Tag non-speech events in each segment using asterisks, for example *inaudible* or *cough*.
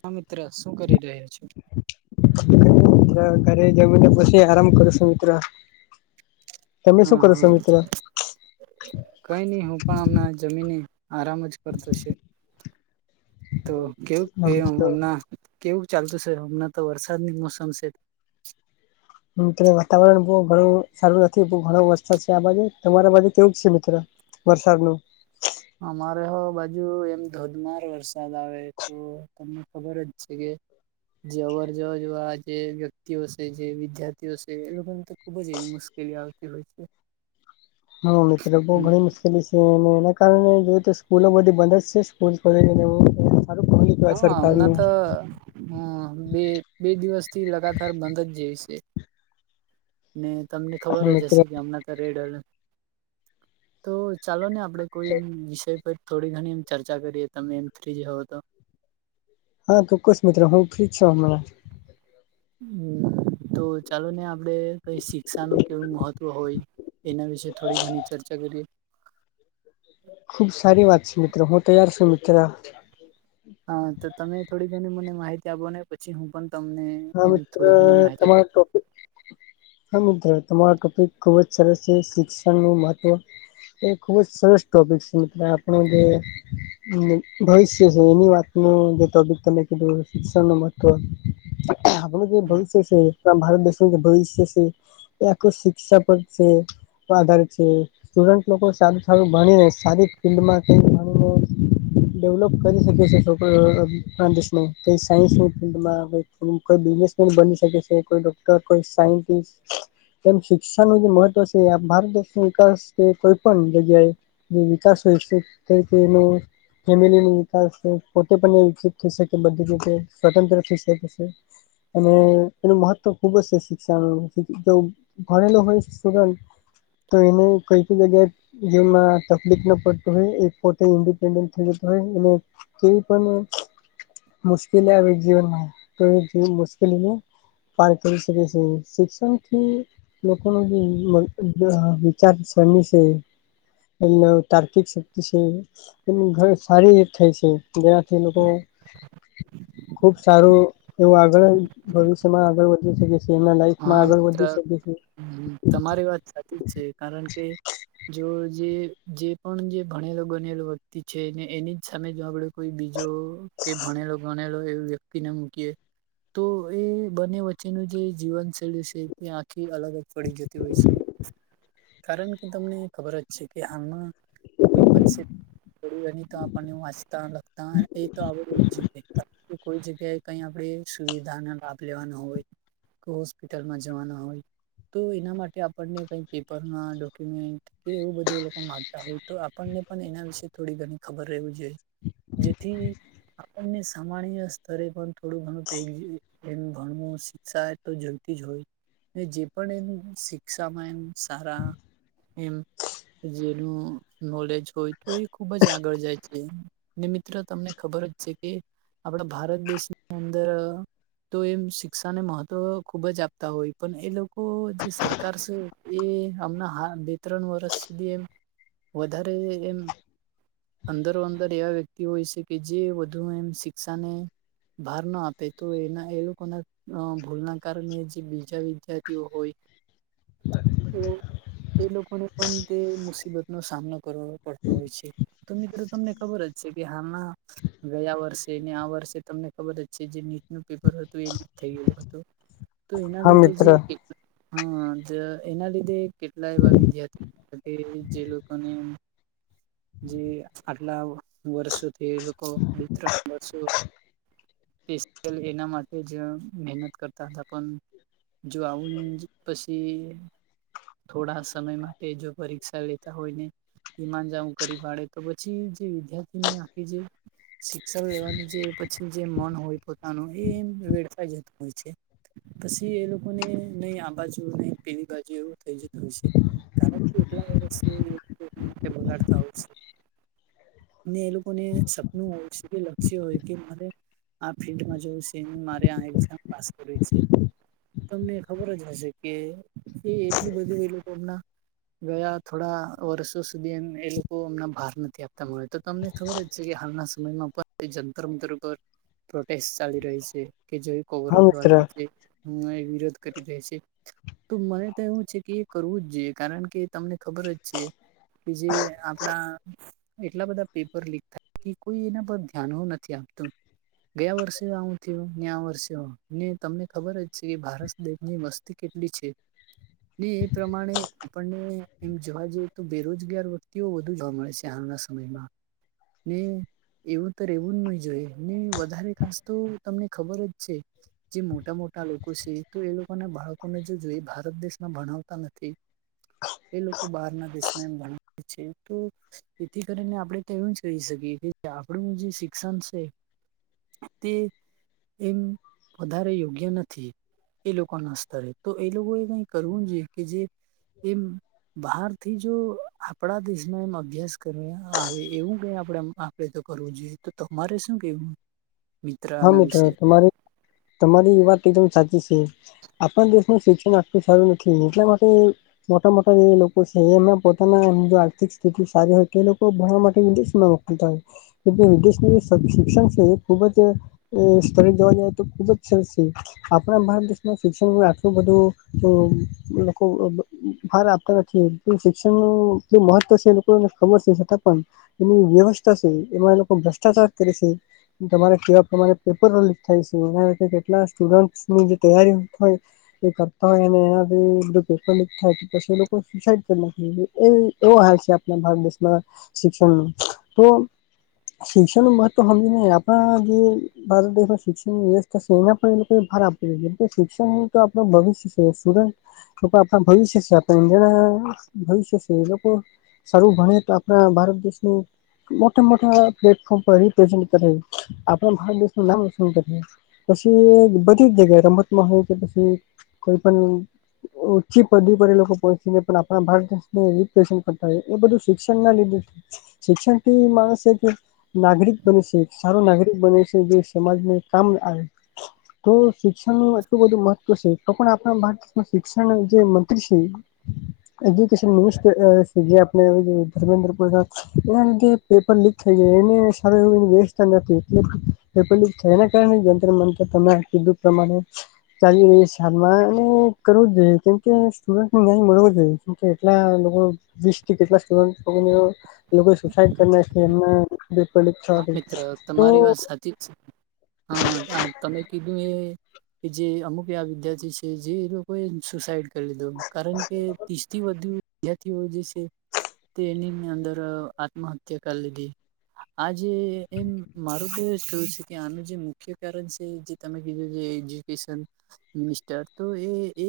હા મિત્ર શું કરી રહ્યા છો મિત્ર ઘરે જમીને પછી આરામ કરશુ મિત્રો હા હા મિત્ર? કઈ નહી હું પણ હમણા જમીને આરામ જ કરતો છે તો કેવું કે હમના કેવું ચાલતું છે હમણાં તો વરસાદ ની મોસમ છે મિત્રો વાતાવરણ બહુ ઘણું સારૂ નથી તો મારો વરસાદ છે આ બાજુ તમારા બાજુ કેવુંક છે મિત્રો વરસાદનુ અમારે હ બાજુ એમ ધોધમાર વરસાદ આવે તો તમને ખબર જ છે કે જે અવર જવર જેવા જે વ્યક્તિઓ છે જે વિદ્યાર્થીઓ છે એ લોકોને તો ખુબ જ એવુ કેવી આવતી હોય છે હાઉ મિત્રો બહુ ઘણી મુશ્કેલી છે તો એના કારણે જોતે સ્કૂલો બધી બંધ જ છે પુછપરેજી એવુ સારૂ કપી હા હમણાં તો હા બે બે દિવસથી લગાતાર બંધ જ જેવી છે ને તમને ખબર હા જ મિત્ર હશે કે હમણાં તો રેડ એલર્ટ. તો ચાલો ને આપડે કોઈ એમ વિષય પર થોડી ઘણી એમ ચર્ચા કરીએ તમે એમ થ્રી જ હોવ તો હા તો ચોક્કસ મિત્રો હું ફ્રી જ છું હમણાં તો ચાલો ને આપડે કઈ શિક્ષા નું કેવું મહત્વ હોય એના વિશેે થોડી ઘણી ચર્ચા કરીએ ખુબ સારી વાત છે મિત્રો હું તૈયાર છું મિત્ર હા તો તમે થોડી ઘણી મને માહિતી આપો પછી હું પણ તમને હા એમ મિત્ર થોડી ઘણી માહિતી આપી તમારા ટોપિક હા મિત્રો તમારો ટોપિક ખુબ જ સરસ છે શિક્ષણ નું મહત્વ એ ખુબ જ સરસ ટોપિક છે મિત્ર આપણુ જે ભવિષ્ય છે એની વાતનું જે ટોપીક તમે કીધું શિક્ષણનુ મહત્વ આપણુ જે ભવિષ્ય છે ભારત દેશનું જે ભવિષ્ય છે એ આખુ શિક્ષાક જ છે. તો આઘારિત છે સટુડન્ટલોકો સારું સારું ભણીને સારી ફિલડમાંથી *unintelligible* ડેવલોપ કરી શકે છે તો પણ *unintelligible* સાયન્સની ફિલ્ડમાં હોય. કોઈ બિઝનેસ પણ બની શકે છે કોઈ ડોક્ટર કોઈ સાયન્ટિસ્ટ. જેમ શિક્ષાણનું મહત્વ છે ભારત દેશની વિકાસકે કોઈ પણ જગ્યાએ જે વિકાસ હોય છે તે તેનો ફેમિલીનો વિકાસ પોતે પણ એ વિકસિત થશે કે બધી જ રીતે સ્વતંત્ર *unintelligible* છે અને એનું મહત્વ ખુબ જ છે શિક્ષણ જેવુ ભણેલો હોય છે *unintelligible* તો એને કઈ કઈ જગ્યાએ જે માં તકલીફ ના પડતો હોય એ પોતે ઇન્ડિપેન્ડન્સ થઈ જતો હોય એને કોઈ પણ મુશ્કેલી આવે જીવનમાં તો જે મુશ્કેલી હે પાર કરી શકે છે શિક્ષણ થી લોકો નો જે મન આ વિચાર શરણી છે. એમના તાર્કિક શક્તિ છે. એ ઘર સારી થાય છે જેનાથી લોકો ખુબ સારું એવું આગળ ભવિષ્યમાં આગળ વધી શકી જે જેમાં લાઈફમાં હા આગળ મિત્ર વધી શકે છે. તમારી વાત સાચી જ છે કારણ કે જો જે જે પણ જે ભણેલો ગણેલો વ્યક્તિ છે ને એની જ સામે જો આપડે કોઈ બીજો કે ભણેલો ગણેલો એવ વ્યક્તિ તી ને મૂકીએ તો એ બંને વચ્ચેનું જે જીવન શૈલી છે તે આખી અલગ જ પડી જતી હોય છે. કારણ કે તમને ખબર જ છે કે હાલમાં કોઈ પણ શી એ તો આપણને વાંચતા લખતા એ તો આવડુજ જોઈએ કારણ કે કોઈ જગ્યાએ કઈ આપણે સુવિધા ના લાભ લેવાનો હોય *unintelligible* હોસ્પિટલમાં જવાના હોય તો એના માટે આપણને કઈ પેપરના ડોક્યુમેન્ટ કે એવું બધું એ લોકો માંગતા હોય તો આપણને પણ એના વિશે થોડી ઘણી ખબર રહેવુ જોઈએ. જેથી આપણને સામાન્ય સ્તરે પણ થોડું ઘણું *unintelligible* એમ ઘણું શિક્ષા એ તો જોય જ હોય જે પણ એમ શિક્ષામાં એમ સારા એમ જેનું નોલેજ હોય તો એ ખુબ જ આગળ જાય છે. ને મિત્ર તમને ખબર જ છે કે આપણા ભારત દેશની અંદર તો એમ શિક્ષા ને મહત્વ ખુબ જ આપતા હોય પણ એ લોકો જે સરકાર છે એ આમના *unintelligible* ત્રણ વર્ષ સુધી એમ વધારે એમ અંદરો અંદર એવા વ્યક્તિ હોય છે કે જે વધુ એમ શિક્ષાને ભાર ના આપે તો એના એ લોકોના ભૂલ ના કારણે જે બીજા વિદ્યાર્થીઓ હોય. તો એ લોકોને પણ તે મુસીબત નો સામનો કરવો પડતો હોય છે તો મિત્રો તમને ખબર જ છે કે હાલમાં ગયા વર્ષે ને આ વર્ષે તમને ખબર જ છે જે નીટનું પેપર હતું એ લીક થઈ ગયું હતું. તો એના હા લીધે મિત્ર જે હ જ એના લીધે કેટલા એવા વિદ્યાર્થી કે જે લોકો ને જે આટલા વર્ષોથી એ લોકો બે ત્રણ વર્ષો *unintelligible* એના માટે જ મહેનત કર તત પણ જો આવું *unintelligible* પછી થોડા સમય માટે જો પરીક્ષા લેતા હોય ને માન જાવું કરી પાડે તો પછી જે વિદ્યાર્થીને આખી જે શિક્ષણ લેવાની જે પછી જે મન હોય પોતાનું એ એમ વેડફાઈજતું હોય છે. પછી એ લોકોને નહી આ બાજુ નહી પીલી બાજુ એવું થઈ જતું હોય છે. છે *unintelligible* એ લોકોને સપનું હોય લક્ષ્ય હોય કે મારે આ ફિલ્ડમાં જોવું છે મારે આ એઞઝામ પાસ કરવી છે તમને ખબર જ હશે કે એ એટલું બધું એ લોકો મના ગયા થોડા વર્ષો સુધી એ એ લોકો અમને ભાર નથી આપતા મળે તો અમને ખબર જ છે કે હાલના સમયમાં પણ જંતર મંતર ઉપર પ્રોટેસ્ટ ચાલી રહી છે કે જો હા કૌરવ મિત્ર એ વિરોધ કરી રે છે તો મને તો એવું છે કે એ કરવું જ જોઈએ કારણ કે તમને ખબર જ છે કે જે આપડા એટલા બધા પેપર લીક થાય કોઈ એના પર ધ્યાન નથી આપતું ગયા વર્ષે આવું થયું ને આ વર્ષે હો ને તમને ખબર જ છે કે ભારત દેશની વસ્તી કેટલી છે ને એ પ્રમાણે આપણને એમ જોવા જઈએ તો બેરોજગાર વ્યક્તિઓ વધુ જોવા મળે છે હાલ સમયમાં ને એવું તો રહેવું જ નહી જોઈએ ને વધારે ખાસ તો તમને ખબર જ છે જે મોટા મોટા લોકો છે તો એ લોકોને બાળકોને જો જોઈ ભારત દેશમાં ભણાવતા નથી એ લોકો બહારના દેશમાં એમ ભણાવે છે તો તેથી કરીને આપણેે ત્યા એવું જ કહી શકીએ કે આપણું જે શિક્ષણ છે તે એમ વધારે યોગ્ય નથી એ લોકોના સ્તરે તો એ લોકો એ કઈ કરવું જોઈએ કે જે એમ બહાર થી જો આપણા દેશમાં એમ અભ્યાસ કરવા આવે એવું કઈ આપણેે આપે તો કરવું જોઈએ તો તમારે શું કેવું મિત્ર હા આના મિત્રો વિશે? તમારી તમારી વાત એકદમ સાચી છે. આપણુ દેશનું શિક્ષણ આપું સારું નથી એટલા માટે મોટા મોટા જે લોકો છે એના પોતાના આર્થિક સ્થિતિ સારી હોય તે લોકો ભણવા માટેે વિદેશ માં ઇંગ્લિશનું જે સબ શિક્ષણ છે એ ખુબ જ સ્થળ જવા જાય તો ખુબ જ છે આપણા ભારત દેશમાં શિક્ષણમાં આટલું બધું લોકો અ ભાર આપતા નથી શિક્ષણ નુ કેટલું મહત્વ છે એ લોકોને ખબર છે છતાં પણ એની વ્યવસ્થા છે એમાં એ લોકો ભ્રષ્ટાચાર કરે છે તમારે તેવા પ્રમાણે પેપરો લીક થાય છે એના કેટલા સ્ટુડન્ટની જે તૈયારી હોય એ કરતા હોય અને એનાથી બધા પેપર લીક થાય પછી એ લોકો સુસાઈડ કરી નાખ એ એવો હાલ છે આપણા ભારત દેશમાં શિક્ષણ તો શિક્ષણ ના મત તો સમજી ન આપણા જે ભારત દેશમાં શિક્ષણની વ્યવસ્થા છે એના પણ એ લોકોએ ભાર આપતો છે એમ કે શિક્ષણ આપ નું ભવિષ્ય સ્ટુડન્ટ આપ ભવિષ્ય આપ જણા ભવિષ્ય એ લોકો સારું ભણે તો આપણા ભારત દેશનું મોટા મોટા પ્લાટફર્મ રિપ્રેઝેન્ટ કર આપ ભારત દેશનું નામ રોશન કરી પછી બધી જ જગ્યાએ રમતમાં હોય કે પછી કોઈ પણ ઓછી પદવી પર એ લોકો પહોંચીને પણ આપ ભારત દેશને રિપેરિઝટ કરતા હોય એ બધું શિક્ષણ ના લીધે શિક્ષણ થી માણસ કે નાગરિક બને છે સારો નાગરિક બને છે જે સમાજને કામ આવે તો શિક્ષણ નું એટલું બધું મહત્વ છે તો પણ આપણા ભારત દેશમાં શિક્ષણ જે મંત્રી છે *inaudible* એજુકેશન મિનીસટર આપ ધર્મેન્દ્ર પ્રસાદ એના લીધે પેપર લીક થઈ જાય એને સાર એવ વ્યસ્તા નથી એ પેપર થને કારણે જંત્રર મંત્રર તમે કીધું પ્રમાણે ચાલી રહી સારમાંને કરવો જ જોઈએ કેમકે સ્ટુડન્ટને ન્યાય મળવો જોઈએ કેટલા લોકો વીસથી કેટલા સ્ટુડટ લોકો એ લોકો સુસાઈડ કર ના હા એમ મિત્ર તમારી વાત સાચી જ હા તમે કીધું એ કે જે અમુક એવા વિદ્યાર્થી છે જે એ લોકો એ સુસાઈડ કરી લીધું કારણ કે ત્રીસ થી વધુ વિદ્યાર્થીઓ જે છે તે એનીની અંદર આત્મહત્યા કરી લીધી આ જે એમ મારું તો એ જ કવું છે કે આનું જે મુખ્ય કારણ છે જે તમે કીધું જે કિશન મિસ્ટર તો એ એ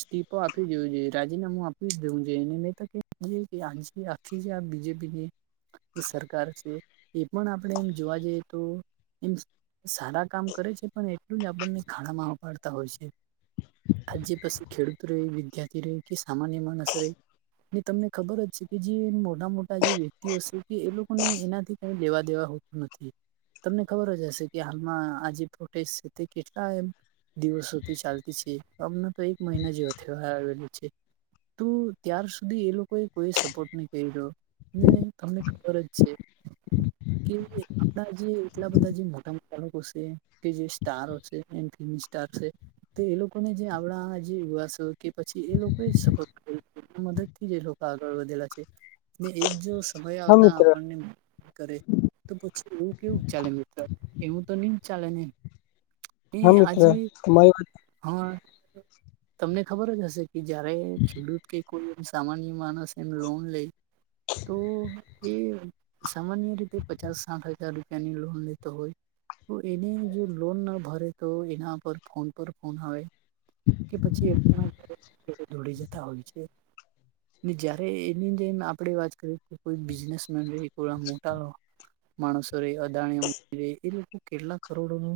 સ્તીફો આપી દવું છે રાજીનામું આપી દવું છેને મેં તો કે કે આ જે આ બીજેપી ની જે સરકાર એ પણ આપણેે એમ જોવા જઈએ તો એમ સારા કામ કરે છે પણ એટલું જ આપણને ખાણામાં ઉપાડતા હોય છે. આજે પાસે ખેડૂત ર રહે વિદ્યાર્થી ર રહે કે સામાન્ય માણસ ર રહે તમને ખબર જ છે કે જે મોટા મોટા જે વ્યક્તિઓ છે, કે એ લોકોને એનાથી કંઈ લેવા દેવા હોતું નથી. તમને ખબર જ હશે કે હાલમાં આ જે ફોટેજ છે, તે કેટલા એમ દિવસોથી ચાલતી છે અમને તો એક મહિના જેવા તહેવાાર આવેલોું છે. તું ત્યાર સુધી એ લોકોએ કોઈ સપોર્ટ નહી કરી્યો હ તમને ખબર જ છે. કે આપણા જે એટલા બધા જે મોટા મોટા લોકો છે. કે જે સ્ટાર છે એ સ્ટાર છે. તો એ લોકોને જે આપણા જે યુવાસ કે પછી, એ લોકો સપોર્ટ મદદ થી લોકો આગળ વધેલા છે એક જો સમય હા આવતા મિત્ર આપણને કરે તો પછી એવું કેવું ચાલે મિત્ર એવું તો નહી ચાલે નને એ હા મિત્ર આજે તમારી વાત હા તમને ખબર જ હશે કે જયારે ખેડૂત કે કોઈ એમ સામાન્ય માણસ એમ લોન લઈ તો એ સામાન્ય રીતે પચાસ સાઠ હજાર રૂપિયાની લોન લેતો હોય. તો એને જો લોન ના ભરે તો એના પર ફોન પર ફોન આવે કે પછી દોડી જતા હોય છે. જયારે એની અંદર આપણેે વાત કરીએ કે કોઈ બિઝનેસમેન હોય થોડા મોટા માણસો રે અદાણી અંબાણી રે એ લોકો કેટલા કરોડો નુ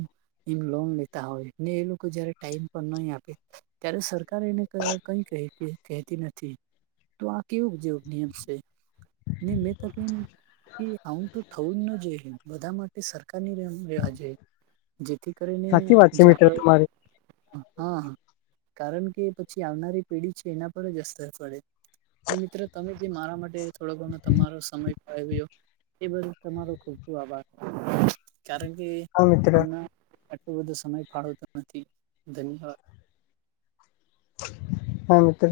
એમ લોન લેતા હોય ને એ લોકો જયારે ટાઈમ પર નહી આપે. ત્યારે સરકાર એને કઈ ક કહેતી નથી. તો આ કેવુંક જેવું નિયમ સે ને મેં તો કેમ કે આવું તો થવું જ ન જોઈ બધા માટે સરકારની રેવા જોઈએ. જેથી કરીને સાચી વાત છે જે મિત્ર આગળ તમારી હા હા કારણ કે પછી આવનારી પેઢી છે એના પર જ અસર પડે. ને મિત્રો તમે જે મારા માટે થોડો ઘણો તમારો સમય ફાળવ્યો એ બદલ તમારો ખૂબ ખૂબ આભાર કારણ કે હા મિત્ર હમણા તો બધો સમય ફાળવતો નથી ધન્યવાદ. હા મિત્ર.